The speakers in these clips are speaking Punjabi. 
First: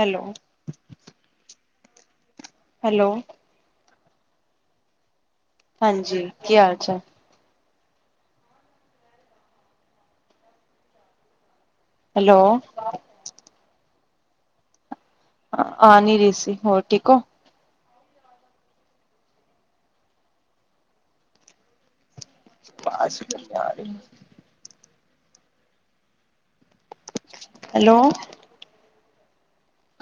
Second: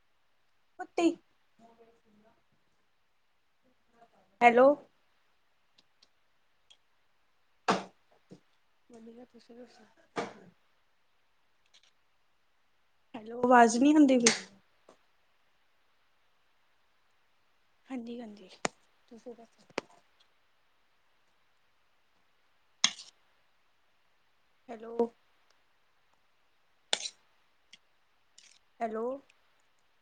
ਹੈਲੋ। ਕੁੱਤੀ। ਹੈਲੋ। ਹੈਲੋ। ਹਾਂਜੀ, ਕੀ ਹਾਲ-ਚਾਲ। ਵਦੀਆ, ਤੁਸੀਂ ਦਸੋ? ਹੈਲੋ। ਹੈਲੋ, ਆਵਾਜ਼ ਨੀ ਹੁੰਦੀ [unintelligible] ਆ ਨੀ ਰੀ ਸੀ, ਹੋਰ ਠੀਕ ਓ। ਹਾਂਜੀ-ਹਾਂਜੀ, ਤੁਸੀ ਦੱ ਬਾਸ ਰ [unintelligible] ਹੈਲੋ। ਹੈਲੋ। ਹੈਲੋ।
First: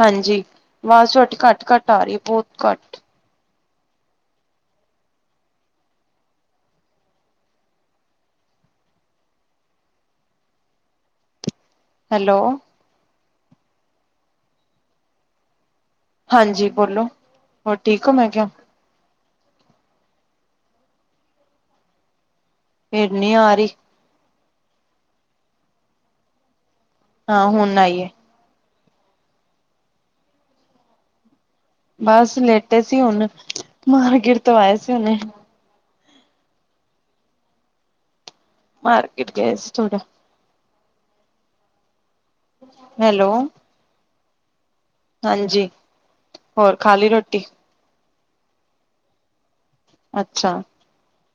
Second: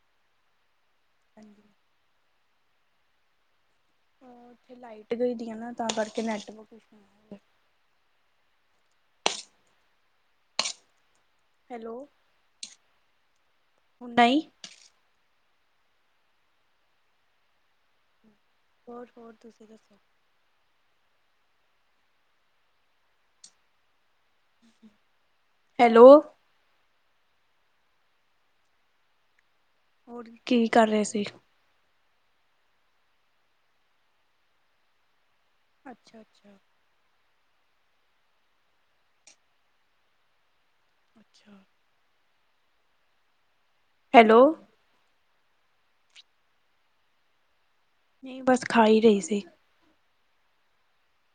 ਹਾਂਜੀ, ਵਾਜ਼ ਤੁਆਡੀ ਹਾਂਜੀ ਘੱਟ-ਘੱਟ ਆ ਰਈ ਏ, ਬੋਤ ਘੱਟ। ਉਹ ਉੱਥੇ ਲਾਈਟ ਗਈ ਦੀ ਆ ਨਾ ਤਾਂ ਕਰਕੇ ਨੈਟ ਵਰਕ ਈਸ਼ੁ ਨਾ ਹੋਵੇ। ਹੈਲੋ, ਹੁ ਨਈ। ਹਾਂਜੀ ਬੋਲੋ, ਹੋਰ ਠੀਕ ਓ ਮੈਂ ਕਿਆ। ਹੋਰ-ਹੋਰ ਤੁਸੀਂ ਦੱਸੋ? ਫਿਰ, ਨੀ ਆ ਰਹੀ। ਹੈਲੋ! ਹਾਂ, ਹੁਣ ਆਈਏ। ਹੋਰ, ਕੀ ਕਰ ਰਹੇ ਸੀ? ਬਸ ਲੇਟੇ ਸੀ ਹੁਨ, ਮਾਰਕੀਟ ਤੋਂ ਆਏ ਸੀ ਹੁਨੇ। ਅੱਛਾ- ਅੱਛਾ। ਮਾਰਕਿਟ ਗਏ ਸੀ ਥੋੜਾ। ਅੱਛਾ। ਹੈਲੋ। ਹੈਲੋ। ਹਾਂਜੀ, ਹੋਰ ਖਾਲੀ ਰੋਟੀ? ਨਹੀਂ, ਬਸ ਖਾ, ਹੀ ਰਹੀ ਸੀ। ਅੱਛਾ।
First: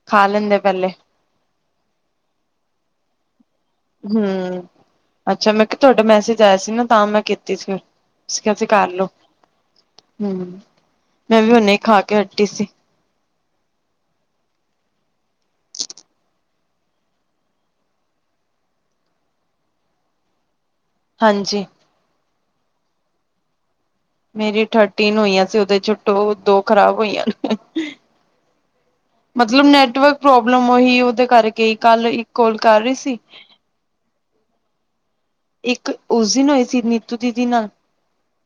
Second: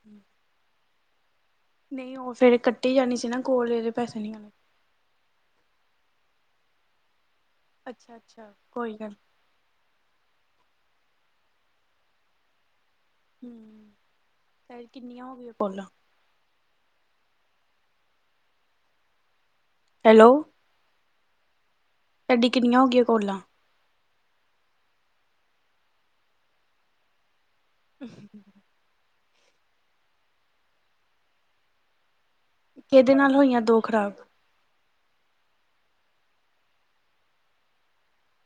ਖਾ ਲੈਂਦੇ ਪਹਿਲੇ। ਨਹੀਂ ਉਹ ਫੇਰ, ਕੱਟੀ ਜਾਣੀ ਸੀ ਨਾ ਕੋਲ ਫਿਰ ਹੂੰ, ਅੱਛਾ ਮੈਂ ਕਿਹਾ ਤੁਹਾਡਾ ਮੈਸੇਜ ਆਇਆ ਸੀ ਨਾ, ਤਾਂ, ਮੈਂ ਕੀ ਸੀ, ਫਿਰ ਅੱਛਾ ਤੁਸੀਂ ਅੱਛਾ ਕਿਆ ਸੀੇ ਕੋਈ ਕਾਰਲੋ। ਗੱਲ ਹੂੰ, ਮੈਂ ਵੀ ਹੁਨੇ ਖਾਕੇ ਹਟੀ ਸੀ। ਹੂੰ, ਤੇ ਕਿੰਨੀਆਂ ਹੋ ਗਈਆਂ ਕੌਲਾਂ? ਹੈਲੋ। ਹਾਂਜੀ। ਤਾਡੀ ਕਿੰਨੀਆਂ ਹੋ ਗਈਆਂ ਕੌਲਾਂ? ਮੇਰੀ ਥਰਟੀਨ ਹੋਈਆਂ ਸੀ, ਉਹਦੇ'ਚੋ ਟੂ, ਦੋ ਖ਼ਰਾਬ ਹੋਈਆਂ ਨੇ। ਹ [inaudible] ਮਤਲਬ ਨੈਟਵਰਕ ਪ੍ਰੋਬਲਮ ਉਹੀ, ਉਹਦੇ ਕਰਕੇ ਹੀ। ਕੱਲ ਇੱਕ ਕੋਲ ਕਰ ਰੀ, ਕਿਹਦੇ ਸੀ। ਨਾਲ ਦੋ ਖਰਾਬ [inaudible] ਇੱਕ ਉਸ ਦਿਨ ਹੋਈ ਸੀ, ਨੀਤੂ ਦੀਦੀ ਨਾਲ,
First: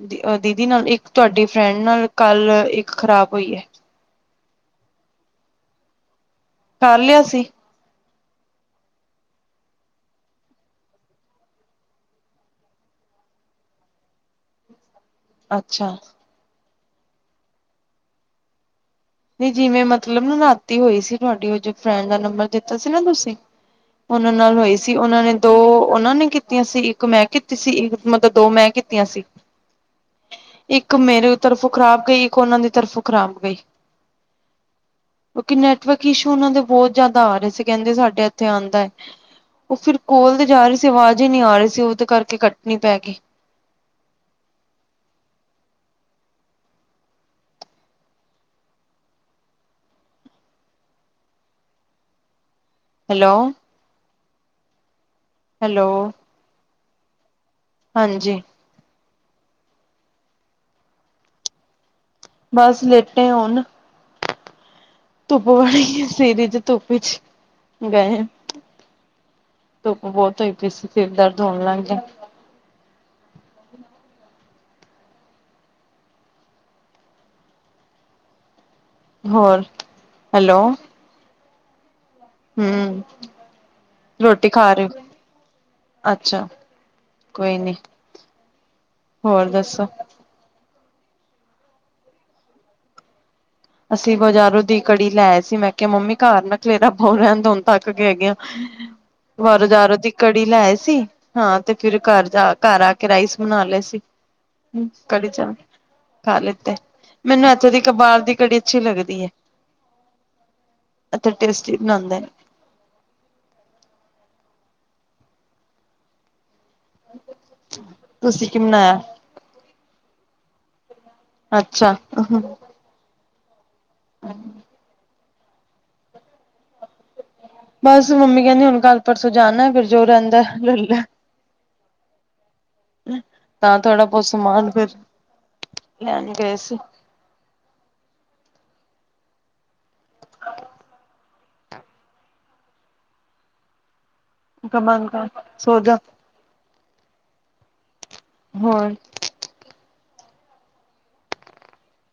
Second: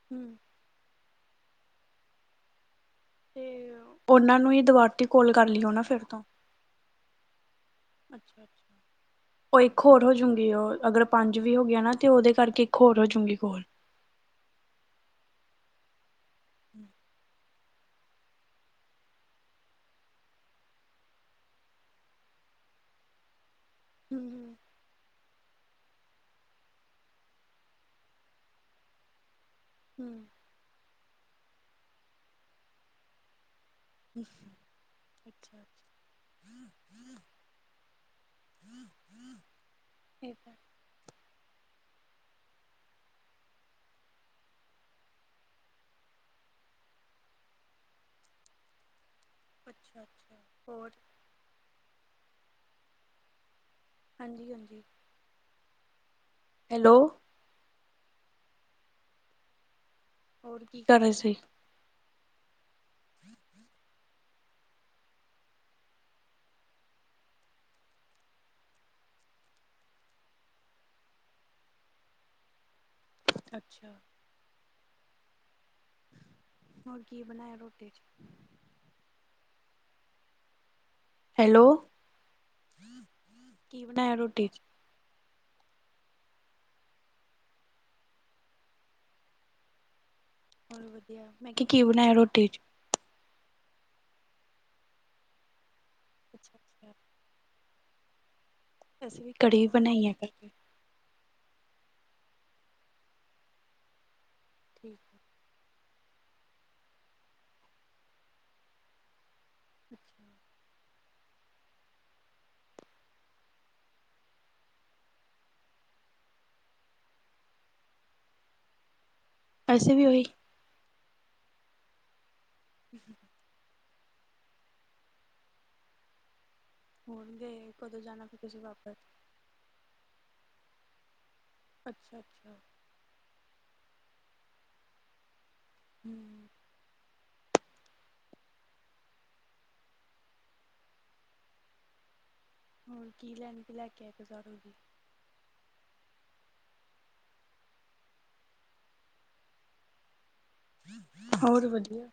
ਦੀ, ਦੀ ਨਾਲ ਇੱਕ ਤੁਹਾਡੀ ਫਰੈਂਡ ਨਾਲ, ਕੱਲ, ਇੱਕ ਖ਼ਰਾਬ ਤੇ ਹੋਈ ਏ। ਉਹਨਾਂ ਨੂੰ ਈ ਦੁਵਾਰ ਤੇ ਕੋਲ ਕਰ ਲੀਓ, ਨਾ ਫਿਰ ਤੋਂ। ਕਰ ਲਿਆ ਸੀ। ਅੱਛਾ-ਅੱਛਾ। ਉਹ ਇੱਕ ਹੋਰ ਹੋਜੂਗੀ ਉਹ, ਅਗਰ ਪੰਜ ਵੀ ਹੋ ਗਿਆ ਨਾ, ਤੇ ਉਹਦੇ ਕਰਕੇ ਇੱਕ ਹੋਰ ਹੋਜੂਗੀ ਕੋਲ। ਅੱਛਾ। ਹਮ [inaudible] ਨਹੀਂ ਜਿਵੇਂ ਮਤਲਬ ਨ ਰਾਤੀ ਹੋਈ ਸੀ ਤੁਹਾਡੀ, ਉਹ ਜ ਫਰੈਂਡ ਦਾ ਨੰਬਰ ਦਿੱਤਾ ਸੀ ਨਾ ਤੁਸੀਂ। ਉਹਨਾਂ ਹਮ ਨਾਲ ਹੋਈ ਸੀ, ਉਹਨਾਂ ਨੇ ਦੋ ਉਹਨਾਂ ਨੇ ਕੀਤੀਆਂ ਸੀ, ਇੱਕ ''ਮੈਂ ਕੀਤੀ ਸੀ, ਇੱਕ ਮਤਲਬ ਦੋ ਮੈਂ ਕੀਤੀਆਂ ਸੀ। [inaudible] ਹੂੰ ਇੱਕ ਮੇਰੀ ਤਰਫੋਂ ਖਰਾਬ ਗਈ, ਇੱਕ ਉਹਨਾਂ ਦੀ ਤਰਫੋਂ ਖਰਾਬ ਗਈ। [inaudible] ਕਿਉਂਕਿ ਅੱਛਾ ਨੈਟਵਰਕ ਇਸ਼ੂ ਉਹਨਾ ਦੇ ਬਹੁਤ ਜ਼ਿਆਦਾ ਆ ਰਹੇ ਸੀ ਕਹਿੰਦੇ ਸਾਡੇ ਇੱਥੇ ਆਦਾਂ। ਉਹ ਫਿਰ ਇਹ ਕੋਲ ਤੇ ਤਾਂ ਜਾ ਰਹੀ ਸੀ ਆਵਾਜ਼ ਹੀ ਨਹੀ ਆ ਰਹੀ ਸੀ ਉਹਦੇ ਕਰਕੇ ਕੱਟਣੀ ਪੈ ਗਈ। ਅੱਛਾ- ਅੱਛਾ, ਹੋਰ? ਹੈਲੋ! ਹਾਂਜੀ- ਹਾਂਜੀ। ਹੈਲੋ! ਹੈਲੋ! ਹਾਂਜੀ। ਹੋਰ, ਕੀ ਕਰ ਰਹੇ ਸੀ? ਬਸ ਲੇਟੇ, ਹੋਣ ਧੁੱਪ ਵੜੀ ਸੀਰੀ'ਚ, ਧੁੱਪ' ਚ ਗਏ ਆਂ। ਧੁੱਪ ਬਹੁਤ ਹੋਈ ਪਈ ਸੀ ਸਿਰ ਦਰਦ ਹੋਣ ਲੱਗ ਗਿਆ। ਅੱਛਾ। ਹੋਰ ਕੀ ਬਣਾਇਆ ਰੋਟੀ ਚ? ਹੋਰ ਹੈਲੋ? ਹੈਲੋ? ਹੂੰ ਕੀ ਬਣਾਇਆ ਰੋਟੀ ਚ ਖਾ ਰਹੇ ਔ? ਅੱਛਾ, ਕੋਈ ਨੀ ਹੋਰ ਦੱਸੋ? ਹੋਰ ਵਧੀਆ, ਮੈਂ ਕਿਹਾ ਕੀ ਬਣਾਇਆ ਰੋਟੀ ਚ? ਅਸੀਂ ਬਜ਼ਾਰੋਂ ਦੀ ਕੜੀ ਲੈ ਆਏ ਸੀ ਮੈਂ ਕਿਹਾ ਮੰਮੀ ਘਰ ਅੱਛਾ ਨਾ ਖਲੇਰਾ ਅੱਛਾ ਪਾਓ ਰਹਿਣ ਦਿਉ ਹੁਣ ਥੱਕ ਹੈਗੇ ਆ। ਅਸੀਂ ਵੀ ਕੜੀ ਬਜ਼ਾਰੋ ਬਣਾਈ ਦੀ ਆ ਘਰ। ਕੜੀ ਲੈ ਆਏ ਸੀ। ਹਾਂ ਤੇ ਫਿਰ ਘਰ ਜਾ ਘਰ ਆ ਕੇ ਰਾਈਸ ਬਣਾ ਲਏ ਸੀ। ਠੀਕ ਕੜੀ ਚਾਵਲ ਖਾ ਲਿੱਤੇ ਮੈਨੂੰ ਇੱਥੋਂ ਦੀ ਇਕ ਬਾਹਰ ਦੀ। ਕੜੀ ਅੱਛੀ ਲੱਗਦੀ ਏ, ਅਤੇ ਟੇਸ ਇਤਨਾ ਆਂਦਾ ਏ। ਤੁਸੀਂ ਕੀ ਬਣਾਇਆ? ਅਸੀ ਵੀ ਉਹੀ। ਅੱਛਾ। ਠੀਕ। ਹਾਂ ਜੀ। ਹੁਣ ਗਏ? ਬਸ ਮੰਮੀ ਕਹਿੰਦੀ ਹੁਣ ਕੱਲ ਪਰਸੋਂ ਜਾਣਾ ਫਿਰ ਜੋ ਰਹਿੰਦਾ ਏ ਲੈ ਲੈ। ਅੱਛਾ, ਅੱਛਾ। ਤਾਂ ਥੋੜ੍ਹਾ ਬਹੁਤ ਸਮਾਨ ਫਿਰ ਲੈਣ ਹਮ ਗਏ ਸੀ। [inaudible] ਹੋਰ ਕੀ ਲੈਣਾ? [inaudible] ਕੰਬਲ ਪਾ ਤੇ ਸੋ ਜਾ। ਹੋਰ? ਹੋਰ ਵਧੀਆ।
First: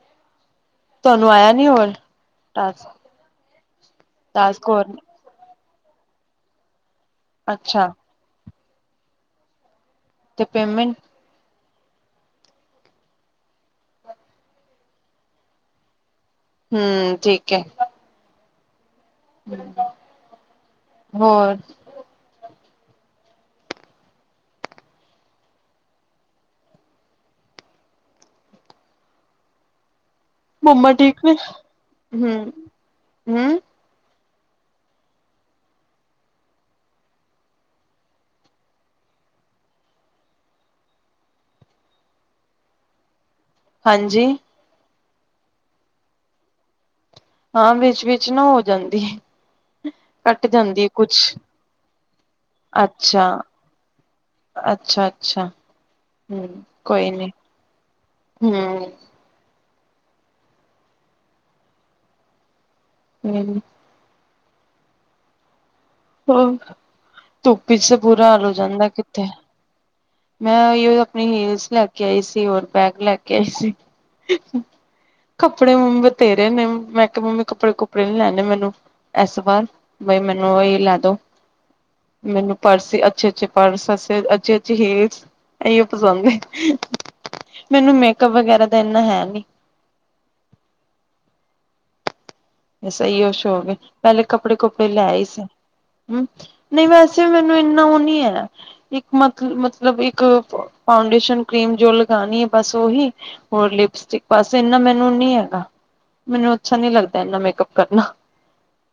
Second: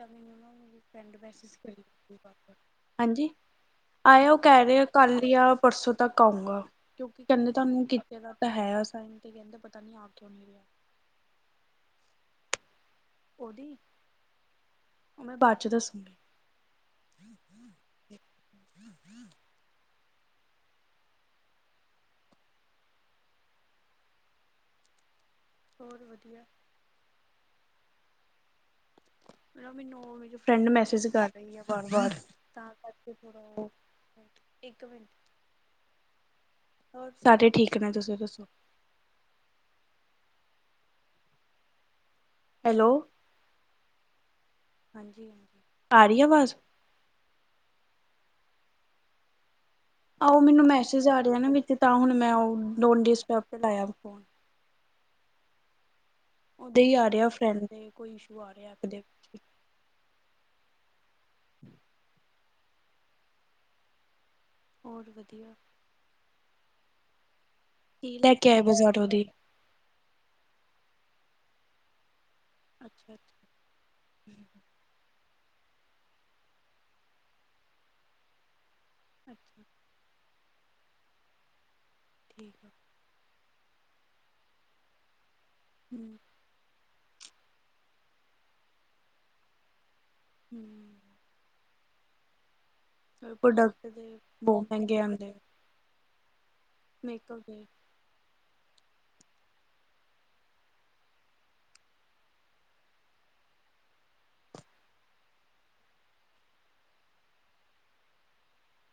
ਮੈਨੂੰ ਨਾ, ਮੇਰੀ ਫਰੈਂਡ ਤੁਹਾਨੂੰ ਆਇਆ ਮੈਸਜ ਨੀ ਕਰਦੀ ਹੋਰ ਪਈ ਬਾਰ ਬਾਰ ਟਾਸਕ ਹਾਂਜੀ? ਆਇਉ ਕਹਿ ਟਾਸਕ ਰਹੇ ਆ ਹੋਰ ਕੱਲ ਆ ਪਰਸੋਂ ਤੱਕ ਆਊਂਗਾ ਕਿਉਂਕਿ ਕਹਿੰਦੇ ਤੁਹਾਨੂੰ। ਅੱਛਾ ਕਿਹਾ ਤਾਂ ਹੈ ਸਾਈਨ ਤੇ ਕਹਿੰਦੇ ਪਤਾ ਨੀ ਆ ਕੇ। ਤੇ ਪੇਮੈਂਟ? ਉਹਦੀ ਉਹ ਮੈਂ ਬਾਅਦ ਚ ਦੱਸੂਗੀ। ਹਮ ਠੀਕ ਹੈ। ਹੋਰ? ਹੋਰ ਵਧੀਆ। ਮਤਲਬ ਮੈਂਨੂੰ ਉਹ ਵੀ। ਫਰੈਂਡ ਮੰਮਾ ਮੈਸੇਜ ਠੀਕ ਕਰ ਨੇ ਰਹੀ ਆ ਵਾਰ ਵਾਰ ਹੂੰ ਤਾਂ ਕਰਕੇ ਥੋੜ੍ਹਾ ਹੂੰ ਉਹ ਇੱਕ ਮਿੰਟ। ਹੋਰ ਸਾਰੇ ਠੀਕ ਨੇ ਤੁਸੀਂ ਦੱਸੋ? ਹੈਲੋ। ਹਾਂਜੀ। ਹਾਂਜੀ, ਆ ਰਹੀ ਅਵਾਜ? ਹਾਂ ਵਿੱਚ ਵਿਚ ਨਾ ਹੋ ਜਾਂਦੀ ਹੈ। ਆਹੋ ਮੈਨੂੰ ਮੈਸੇਜ ਆ ਰਿਹਾ ਨਾ ਵਿੱਚ ਤਾਂ ਹੁਣ ਮੈਂ ਉਹ ਡੋਂਟ ਅੱਛਾ ਡਿਸਟਰਬ ਤੇ ਲਾਇਆ ਏ ਫੋਨ। ਅੱਛਾ ਅੱਛਾ ਹਮ ਉਹਦੇ ਹੀ ਕੋਈ ਆ ਰਿਹਾ ਨੀ ਫਰੈਂਡ ਦੇ ਕੋਈ ਇਸ਼ੂ ਆ ਰਿਹਾ ਹਮ। ਐਪ ਦੇ ਵਿੱਚ ਹੈ? ਹਮ। ਹੋਰ ਵਧੀਆ। ਧੁੱਪ ਚ ਤੇ ਕੀ ਬੁਰਾ ਲੈ ਹਾਲ ਕੇ ਹੋ ਆਏ ਜਾਂਦਾ ਬਾਜ਼ਾਰੋਂ ਦੀ ਕਿੱਥੇ ਮੈਂ ੳਈ ੳਈ ਆਪਣੀ ਹੀਲਸ ਲੈ ਕੇ ਆਈ ਸੀ ਹੋਰ ਬੈਗ ਲੈ ਅੱਛਾ ਕੇ ਆਈ ਅੱਛਾ ਸੀ। ਕੱਪੜੇ ਮਮੀ ਵਥੇਰੇ ਨੇ ਮੈਂ ਕਿਹਾ ਮੰਮੀ ਕੱਪੜੇ ਕੁੱਪੜੇ ਨੀ ਲੈਣੇ ਮੈਨੂੰ ਇਸ ਅੱਛਾ ਵਾਰ ਬਈ ਮੈਨੂੰ ਇਹਹੀ ਲੇ ਦੋ ਮੈਨੂੰ ਠੀਕ ਆ ਪਰਸ ਅੱਛੇ, ਅੱਛੇ। ਪਰਸ ਅੱਛੇ ਅੱਛੇ ਜੇ ਹਿਲਸ ਇਹੳ ਹਮ ਪਸੰਦ ਹੈ। ਮੈਨੂੰ ਮੇਕਅਪ ਵਗੈਰਾ ਦਾ ਇੰਨਾ ਹੈ ਨੀ। ਹਮ। ਬਸ ਇਹੳ ਸ਼ੋਕ ਏ ਪ੍ਰੋਡਕਟ ਦੇ ਪਹਿਲੇ ਕੱਪੜੇ ਬਹੁਤ ਕੁਪੜੇ ਮਹਿੰਗੇ ਲੈ ਹੀ ਆਉਂਦੇ ਆ ਸੀ। ਹਮ ਨਹੀਂ ਵੈਸੇ ਵੀ ਮੇਕਅਪ ਮੈਨੂੰ ਦੇ ਇੰਨਾ ਉਹ ਨੀ ਹੈ। ਮਤ ਮਤਲਬ ਇੱਕ ਫਾਊਂਡੇਸ਼ਨ ਕਰੀਮ ਜੋ ਲਗਾਉਣੀ ਹੈ ਬਸ ਉਹੀ। ਹੋਰ ਲਿਪਸਟਿਕ ਬਾਸ ਇੰਨਾ ਮੈਨੂੰ ਨੀ ਹੈਗਾ ਮੈਨੂੰ ਅੱਛਾ ਨੀ ਲੱਗਦਾ। ਏਨਾ ਮੇਕਅਪ ਕਰਨਾ।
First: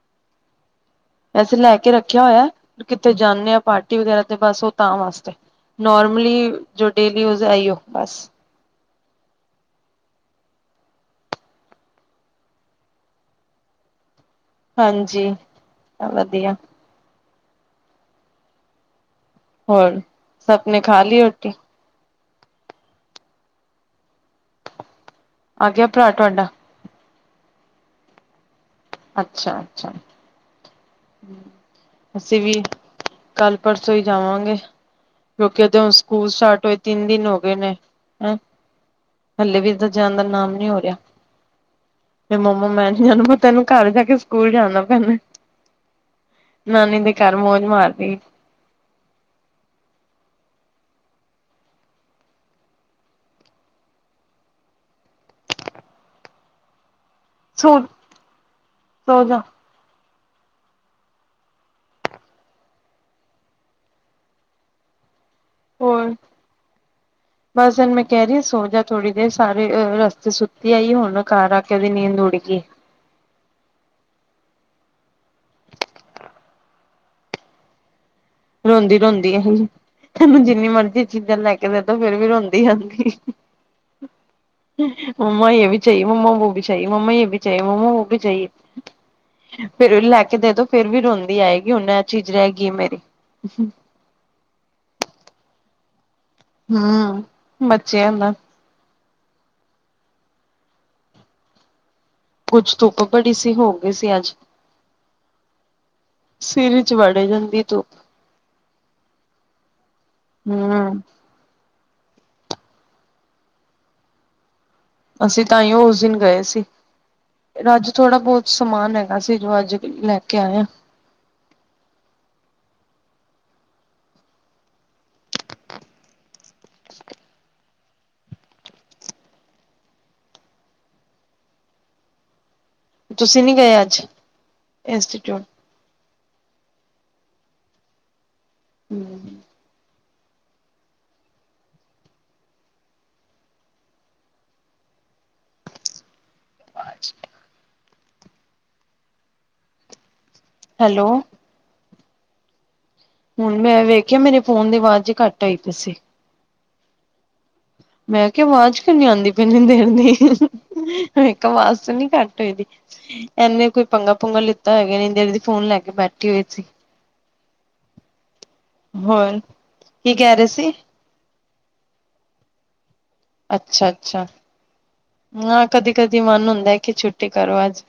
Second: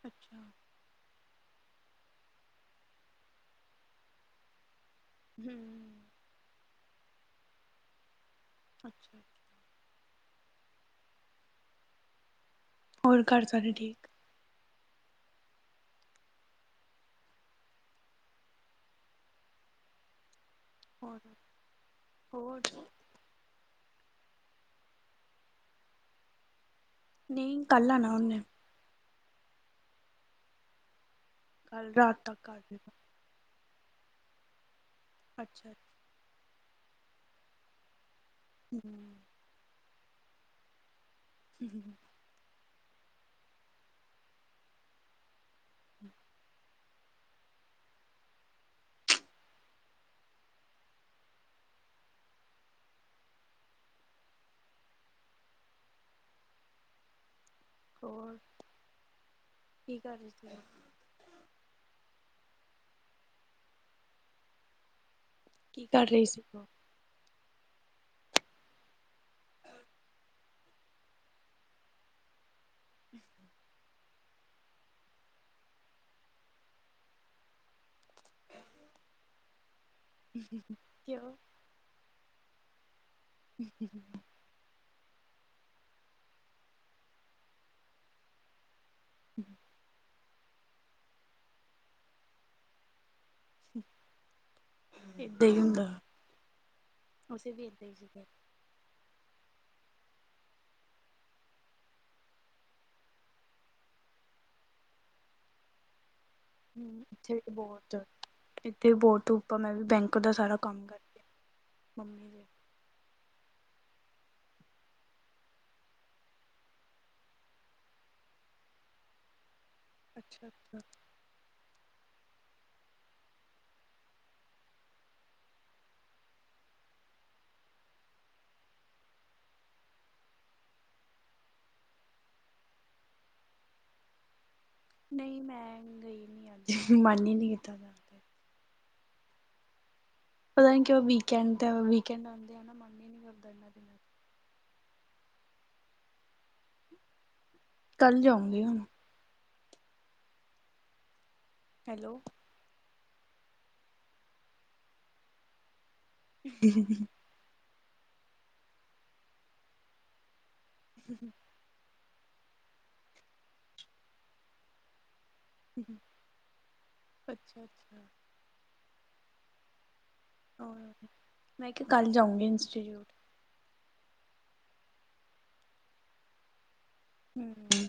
ਅੱਛਾ। ਵੈਸੇ ਲੈ ਕੇ ਰੱਖਿਆ ਹੋਇਆ ਕਿਤੇ ਜਾਂਦੇ ਆ ਪਾਰਟੀ ਵਗੈਰਾ ਤੇ ਬਸ ਉਹ ਤਾਂ ਵਾਸਤੇ। ਹਮ ਨੋਰਮਲੀ ਜੋ ਡੇਲੀ ਜੁਸ ਆਈ ਹੋ ਬਸ। ਅੱਛਾ। ਹੋਰ ਘਰ ਸਾਰੇ ਠੀਕ। ਹਾਂਜੀ ਵਧੀਆ। ਹੋਰ ਸਬ ਨੇੇ ਖਾ ਹੋਰ ਲਈ ਰੋਟੀ। ਹੋਰ। ਆਗਿਆ ਭਰਾ ਤੁਹਾਡਾ। ਨਹੀਂ ਕੱਲ੍ਹ ਆਉਣਾ ਉਹਨੇ। ਅੱਛਾ, ਅੱਛਾ। ਕੱਲ ਰਾਤ ਤੱਕ ਅਸੀਂ ਵੀ ਕਜੁਗਾ। ਕੱਲ ਪਰਸੋਂ ਹੀ ਜਾਵਾਂਗੇ ਕਿਉਕਿ ਅੱਛਾ ਉਹਦੇ ਹ ਸਕੂਲ ਸਟਾਰਟ ਹੋਏ ਤਿੰਨ ਦਿਨ ਹੋ ਗਏ ਨੇ ਹੈਂ ਹਮ। ਹਲੇ ਵੀ ਇਦਾਂ ਜਾਣ ਦਾ ਨਾਮ ਨੀ ਹੋ ਰਿਹਾ। ਹਮ। ਤੇ ਮੰਮਾ ਮੈਂ ਨੀ ਜਾਣਾ ਨੂੰ ਤੈਨੂੰ ਘਰ ਜਾ ਕੇ ਸਕੂਲ ਜਾਣਾ ਪੈਣਾ। ਹਮ ਨਾਨੀ ਦੇ ਘਰ ਮੌਜ ਮਾਰਦੀ ਸੋ ਹੋਰ ਸੌਜਾ। ਕੀ ਕਰ ਰਹੀ ਸੀ ਤੂ ਅੱਜ। ਕੀ ਕਰ ਹੋਰ ਰਹੀ ਸੀ ਤੂ। ਬਸ ਇਹਨੂੰ ਮੈਂ ਕਹਿ ਰਹੀ ਸੋ ਜਾ ਆ ਥੋੜੀ ਦੇਰ ਸਾਰੇ ਰਸਤੇ ਸੁੱਤੀ ਆਈ ਹੁਣ ਘਰ ਆ ਕੇ ਉਹਦੀ ਨੀਂਦ ਉੱੜ ਗਈ। ਹਮ [inaudible] ਰੋਂਦੀ ਰੋਂਦੀ ਆਈ ਏ ਇਹਨੂੰ ਜਿੰਨੀ ਮਰਜ਼ੀ ਕਿਉਂ ਚੀਜ਼ਾਂ ਲੈ ਕੇ ਦੇਦੋ ਫਿਰ ਵੀ ਰੋਂਦੀ ਆਂਦੀ। ਜੀ ਜੀ ਜੀ [inaudible] ਮੰਮਾ ਇਹ ਵੀ ਚਾਹੀਏ ਮੰਮਾ ਵੋ ਬੀ ਵੀ ਚਾਹੀਏ ਮੰਮਾ ਇਹ ਵੀ ਚਾਹੀਏ ਮੰਮਾ ਵ ਵੀ ਚਾਹੀਏ, ਫਿਰ ਲੈ ਕੇ ਦੇ ਦੋ ਫਿਰ ਵੀ ਰੋਂਦੀ ਆਏਗੀ, ਉਹਨੇ ਇਹ ਚੀਜ਼ ਰਹਿ ਗਈ ਮੇਰੀ ਏਦਾਂ ਹੀ ਹੁੰਦਾ ਹਮ ਅਸੀਂ ਵੀ ਏਦਾਂ ਹੀ ਬੱਚਿਆ ਸੀਗੇ ਦਾ। ਕੁੱਝ ਧੁੱਪ ਬੜੀ ਸੀ ਹੋ ਗਈ ਸੀ ਅੱਜ। ਸਿਰ ਚ ਹਮ ਵੜੀ ਇੱਥੇ ਵੀ ਜਾਂਦੀ ਤੂ ਬਹੁਤ ਇੱਥੇ ਬਹੁਤ ਧੂਪ ਆ ਮੈਂ ਵੀ ਬੈਂਕ ਦਾ ਸਾਰਾ ਕੰਮ ਹੂੰ ਕਰਕੇ ਮੰਮੀ ਦੇ ਅਸੀਂ ਤਾਂ ਹੀ ਉਹ ਉਸ ਦਿਨ ਗਏ ਸੀ ਅੱਜ ਥੋੜ੍ਹਾ ਬਹੁਤ ਸਮਾਨ ਹੈਗਾ ਸੀ ਜੋ ਅੱਜ ਲੈ ਕੇ ਅੱਛਾ, ਆਏ ਆ। ਅੱਛਾ। ਤੁਸੀਂ ਨੀ ਗਏ ਅੱਜ। ਨਹੀਂ ਇੰਸਟੀਚਿਊਟ ਮੈਂ ਨੀ ਗਈ ਨੀ ਅੱਜ ਮਨ ਹੀ ਨਹੀਂ ਕੀਤਾ। ਤੇ ਹਮ ਪਤਾ ਨੀ ਕਿ ਉਹ ਵੀਕਐਂਡ ਵੀਕਐਂਡ ਆਉਂਦੇ ਨੀ ਚ। ਅ ਕੱਲ ਜਾਉਂਗੀ ਹੁਣ ਹੈਲੋ ਹੈਲੋ ਹੁਣ ਮੈਂ ਵੇਖਿਆ ਮੇਰੇ ਫੋਨ ਦੀ ਆਵਾਜ਼ ਜ ਘੱਟ ਆਈ ਤੁਸੀਂ ਹ ਮੈਂ ਕਿਹਾ ਆਵਾਜ਼ ਕਿਉ ਨੀ ਆਉਂਦੀ ਪਹਿਲੇ ਦੇਰ ਦੀ ਵੇਖਾ ਆਵਾਜ਼ ਤੇ ਨਹੀ ਘੱਟ ਇਹਨੇ ਕੋਈ ਪੰਗਾ ਪੁੰਗਗਾ ਲਿੱਤਾ ਹੈਗਾ ਨ ਫੋਨ ਲੈ ਕੇ ਬੈਠੀ ਹੋਈ ਸੀ ਅੱਛਾ ਅੱਛਾ ਹੋਣ, ਕੀ ਕਹਿ ਰਹੇ ਸੀ ਮੈਂ ਕਿਹਾ ਕੱਲ੍ਹ ਜਾਊਂਗੀ ਇੰਸਟੀਚਿਊਟ ਅੱਛਾ- ਅੱਛਾ, ਨਾ ਕਦੀ- ਕਦੀ ਮਨ ਹੁੰਦਾ ਕਿ ਛੁੱਟੀ ਕਰੋ ਹਮ ਅੱਜ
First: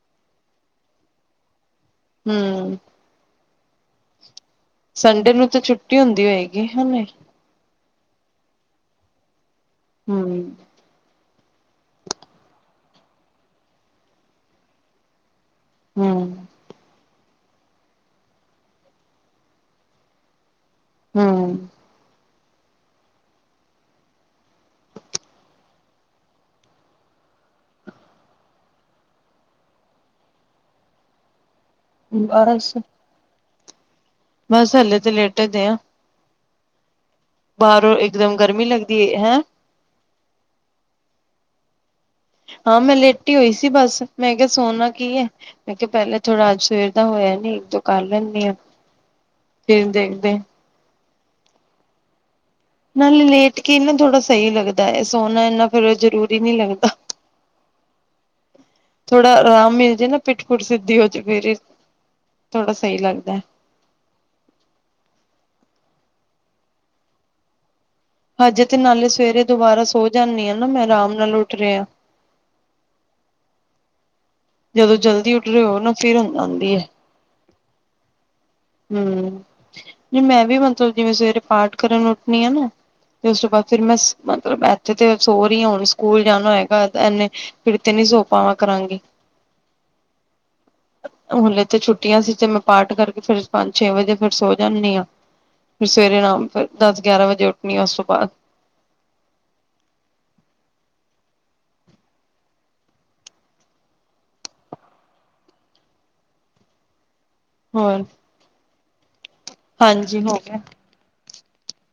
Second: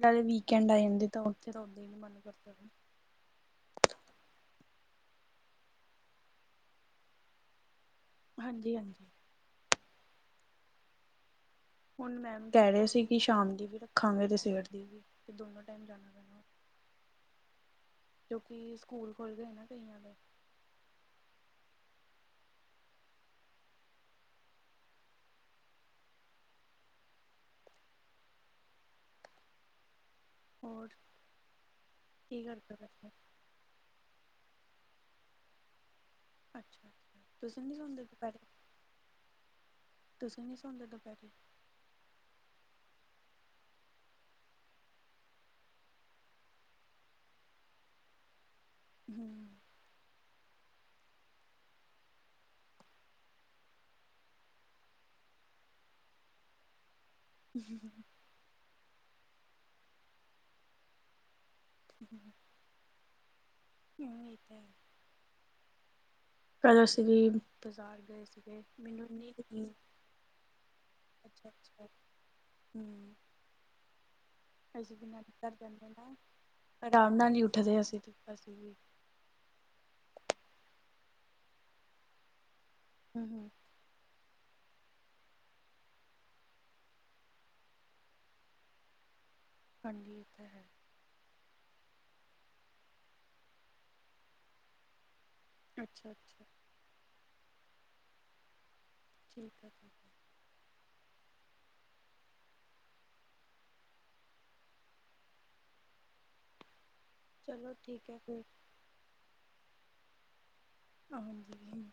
ਨਾਲੇ ਵੀਕਐਂਡ ਆ ਜਾਂਦੇ ਤਾਂ ਉੱਥੇ ਤਾਂ ਓਦ ਹੀ ਮਨ ਨਹੀ ਕਰਦਾ ਹਮ ਸੰਡੇ ਨੂੰ ਤਾਂ ਛੁੱਟੀ ਹੁੰਦੀ ਹੋਏਗੀ ਕਿ ਨਹੀ ਹਾਂਜੀ ਹਾਂਜੀ ਹਮ ਹੁਣ ਮੈਮ ਕਹਿ ਰਹੇ ਸੀ ਕਿ ਸ਼ਾਮ ਦੀ ਵੀ ਰੱਖਾਂਗੇ ਤੇ ਸਵੇਰ ਦੀ ਵੀ ਤੇ ਦੋਨੋ ਟਾਈਮ ਜਾਣਾ ਪੈਣਾ ਹਮ ਕਿਉਂਕਿ ਖੁੱਲ੍ਹ ਗਏ ਨਾ ਕਈਆਂ ਦੇ ਹਮ ਹੋਰ, ਕੀ ਬਸ ਕਰਦੇ ਬੈਠੇ ਬਸ ਹਲੇ ਤੇ ਲੇਟੇਦੇ ਆਾਂ ਅੱਛਾ ਤੁਸੀਂ ਨੀ ਬਾਹਰੋਂ ਸੌਂਦੇ ਇੱਕਦਮ ਦੁਪਹਿਰੇ ਗਰਮੀ ਲੱਗਦੀ ਹੈ ਹੈਂ ਤੁਸੀਂ ਨੀ ਸੌਦੇ ਦੁਪਹਿਰੇ ਹਾਂ ਮੈਂ ਲੇਟੀ ਹੀ ਹੋਈ ਸੀ ਬਸ, ਮੈਂ ਕਿਹਾ ਸੌਣਾ ਕੀ ਹੈ ਮੈਂ ਕਿਹਾ ਪਹਿਲਾਂ ਥੋੜਾ ਅੱਜ ਸਵੇਰ ਦਾ ਹੋਇਆ ਨਹੀਂ, ਤੋ ਕਰ ਲੈਂਦੇ ਹਾਂ ਹਮ ਫਿਰ ਦੇਖਦੇ ਨਾਲੇ ਲੇਟ ਕੇ ਨਾ ਥੋੜ੍ਹਾ ਸਹੀ ਲੱਗਦਾ ਹੈ, ਸੋਹਣਾ ਇੰਨਾ ਫੇਰ ਜ਼ਰੂਰੀ ਨਹੀ ਲੱਗਦਾ ਹਮ ਥੋੜਾ ਆਰਾਮ ਮਿਲ ਜੇ ਨਾ ਪਿੱਟ ਪੁਠ ਸਿੱਧੀ ਹੋ ਜਾ ਫੇਰ ਜੀ ਥੋੜਾ ਸਹੀ ਲੱਗਦਾ ਇਹ ਤੇ ਹੈ ਅਸੀ ਵੀ ਬਾਜ਼ਾਰ ਗਏ ਸੀਗੇ ਹਜੇ ਤੇ ਮੈਨੂੰ ਨਾਲੇ ਇੰਨੀ ਸਵੇਰੇ ਨੀਂਦ ਦੁਬਾਰਾ ਸੋ ਜਾਂਦੀ ਹ ਨਾ ਮੈਂ ਆਰਾਮ ਨਾਲ ਅੱਛਾ ਉੱਠ ਰਿਹਾ ਅੱਛਾ ਹਮ ਜਦੋਂ ਅਸੀਂ ਜਲਦੀ ਉੱਠ ਘਰ ਰਹੇ ਹੋ ਜਾਂਦੇ ਨਾ ਫਿਰ ਨੀਂਦ ਆਂਦੀ ਐ। ਅਰਾਮ ਨਾਲ ਨੀ ਉੱਠਦੇ ਅਸੀਂ ਵੀ ਹਮ, ਮੈਂ ਵੀ ਮਤਲਬ ਜਿਵੇਂ ਸਵੇਰੇ ਪਾਠ ਕਰਨ ਉੱਠਣੀ ਆ ਨਾ ਹਮ ਤੇ ਉਸ ਹਮ ਤੋਂ ਬਾਅਦ ਫਿਰ ਮੈਂ ਮਤਲਬ ਇੱਥੇ ਤੇ ਸੋਹ ਰਹੀ ਹ ਹੁਣ ਸਕੂਲ ਜਾਣਾ ਹੋਗਾ ਇਨੇ। ਫਿਰ ਤੇ ਨੀ ਸੌ ਪਾਵਾਂ ਕਰਾਂਗੀ ਹਾਂਜੀ ਇਹ ਤਾਂ ਹੈ ਹੋਲੇ ਤੇ ਛੁੱਟੀਆਂ ਸੀ ਤੇ ਮੈਂ ਪਾਠ ਕਰਕੇ ਫਿਰ ਪੰਜ ਛੇ ਵਜੇ ਫਿਰ ਸੋ ਜਾਂਦੀ ਹਾਂ ਫਿਰ ਅੱਛਾ ਸਵੇਰੇ ਅੱਛਾ ਆਰਾਮ ਫਿਰ ਦਸ ਗਿਆਰਾਂ ਵਜੇ ਉੱਠਣੀ ਉਸ ਤੋਂ ਬਾਅਦ ਠੀਕ ਹੈ ਜੀ ਚਲੋ ਹੋਰ ਠੀਕ ਹੈ ਫਿਰ ਹਾਂਜੀ ਹੋ ਗਿਆ ਹਾਂਜੀ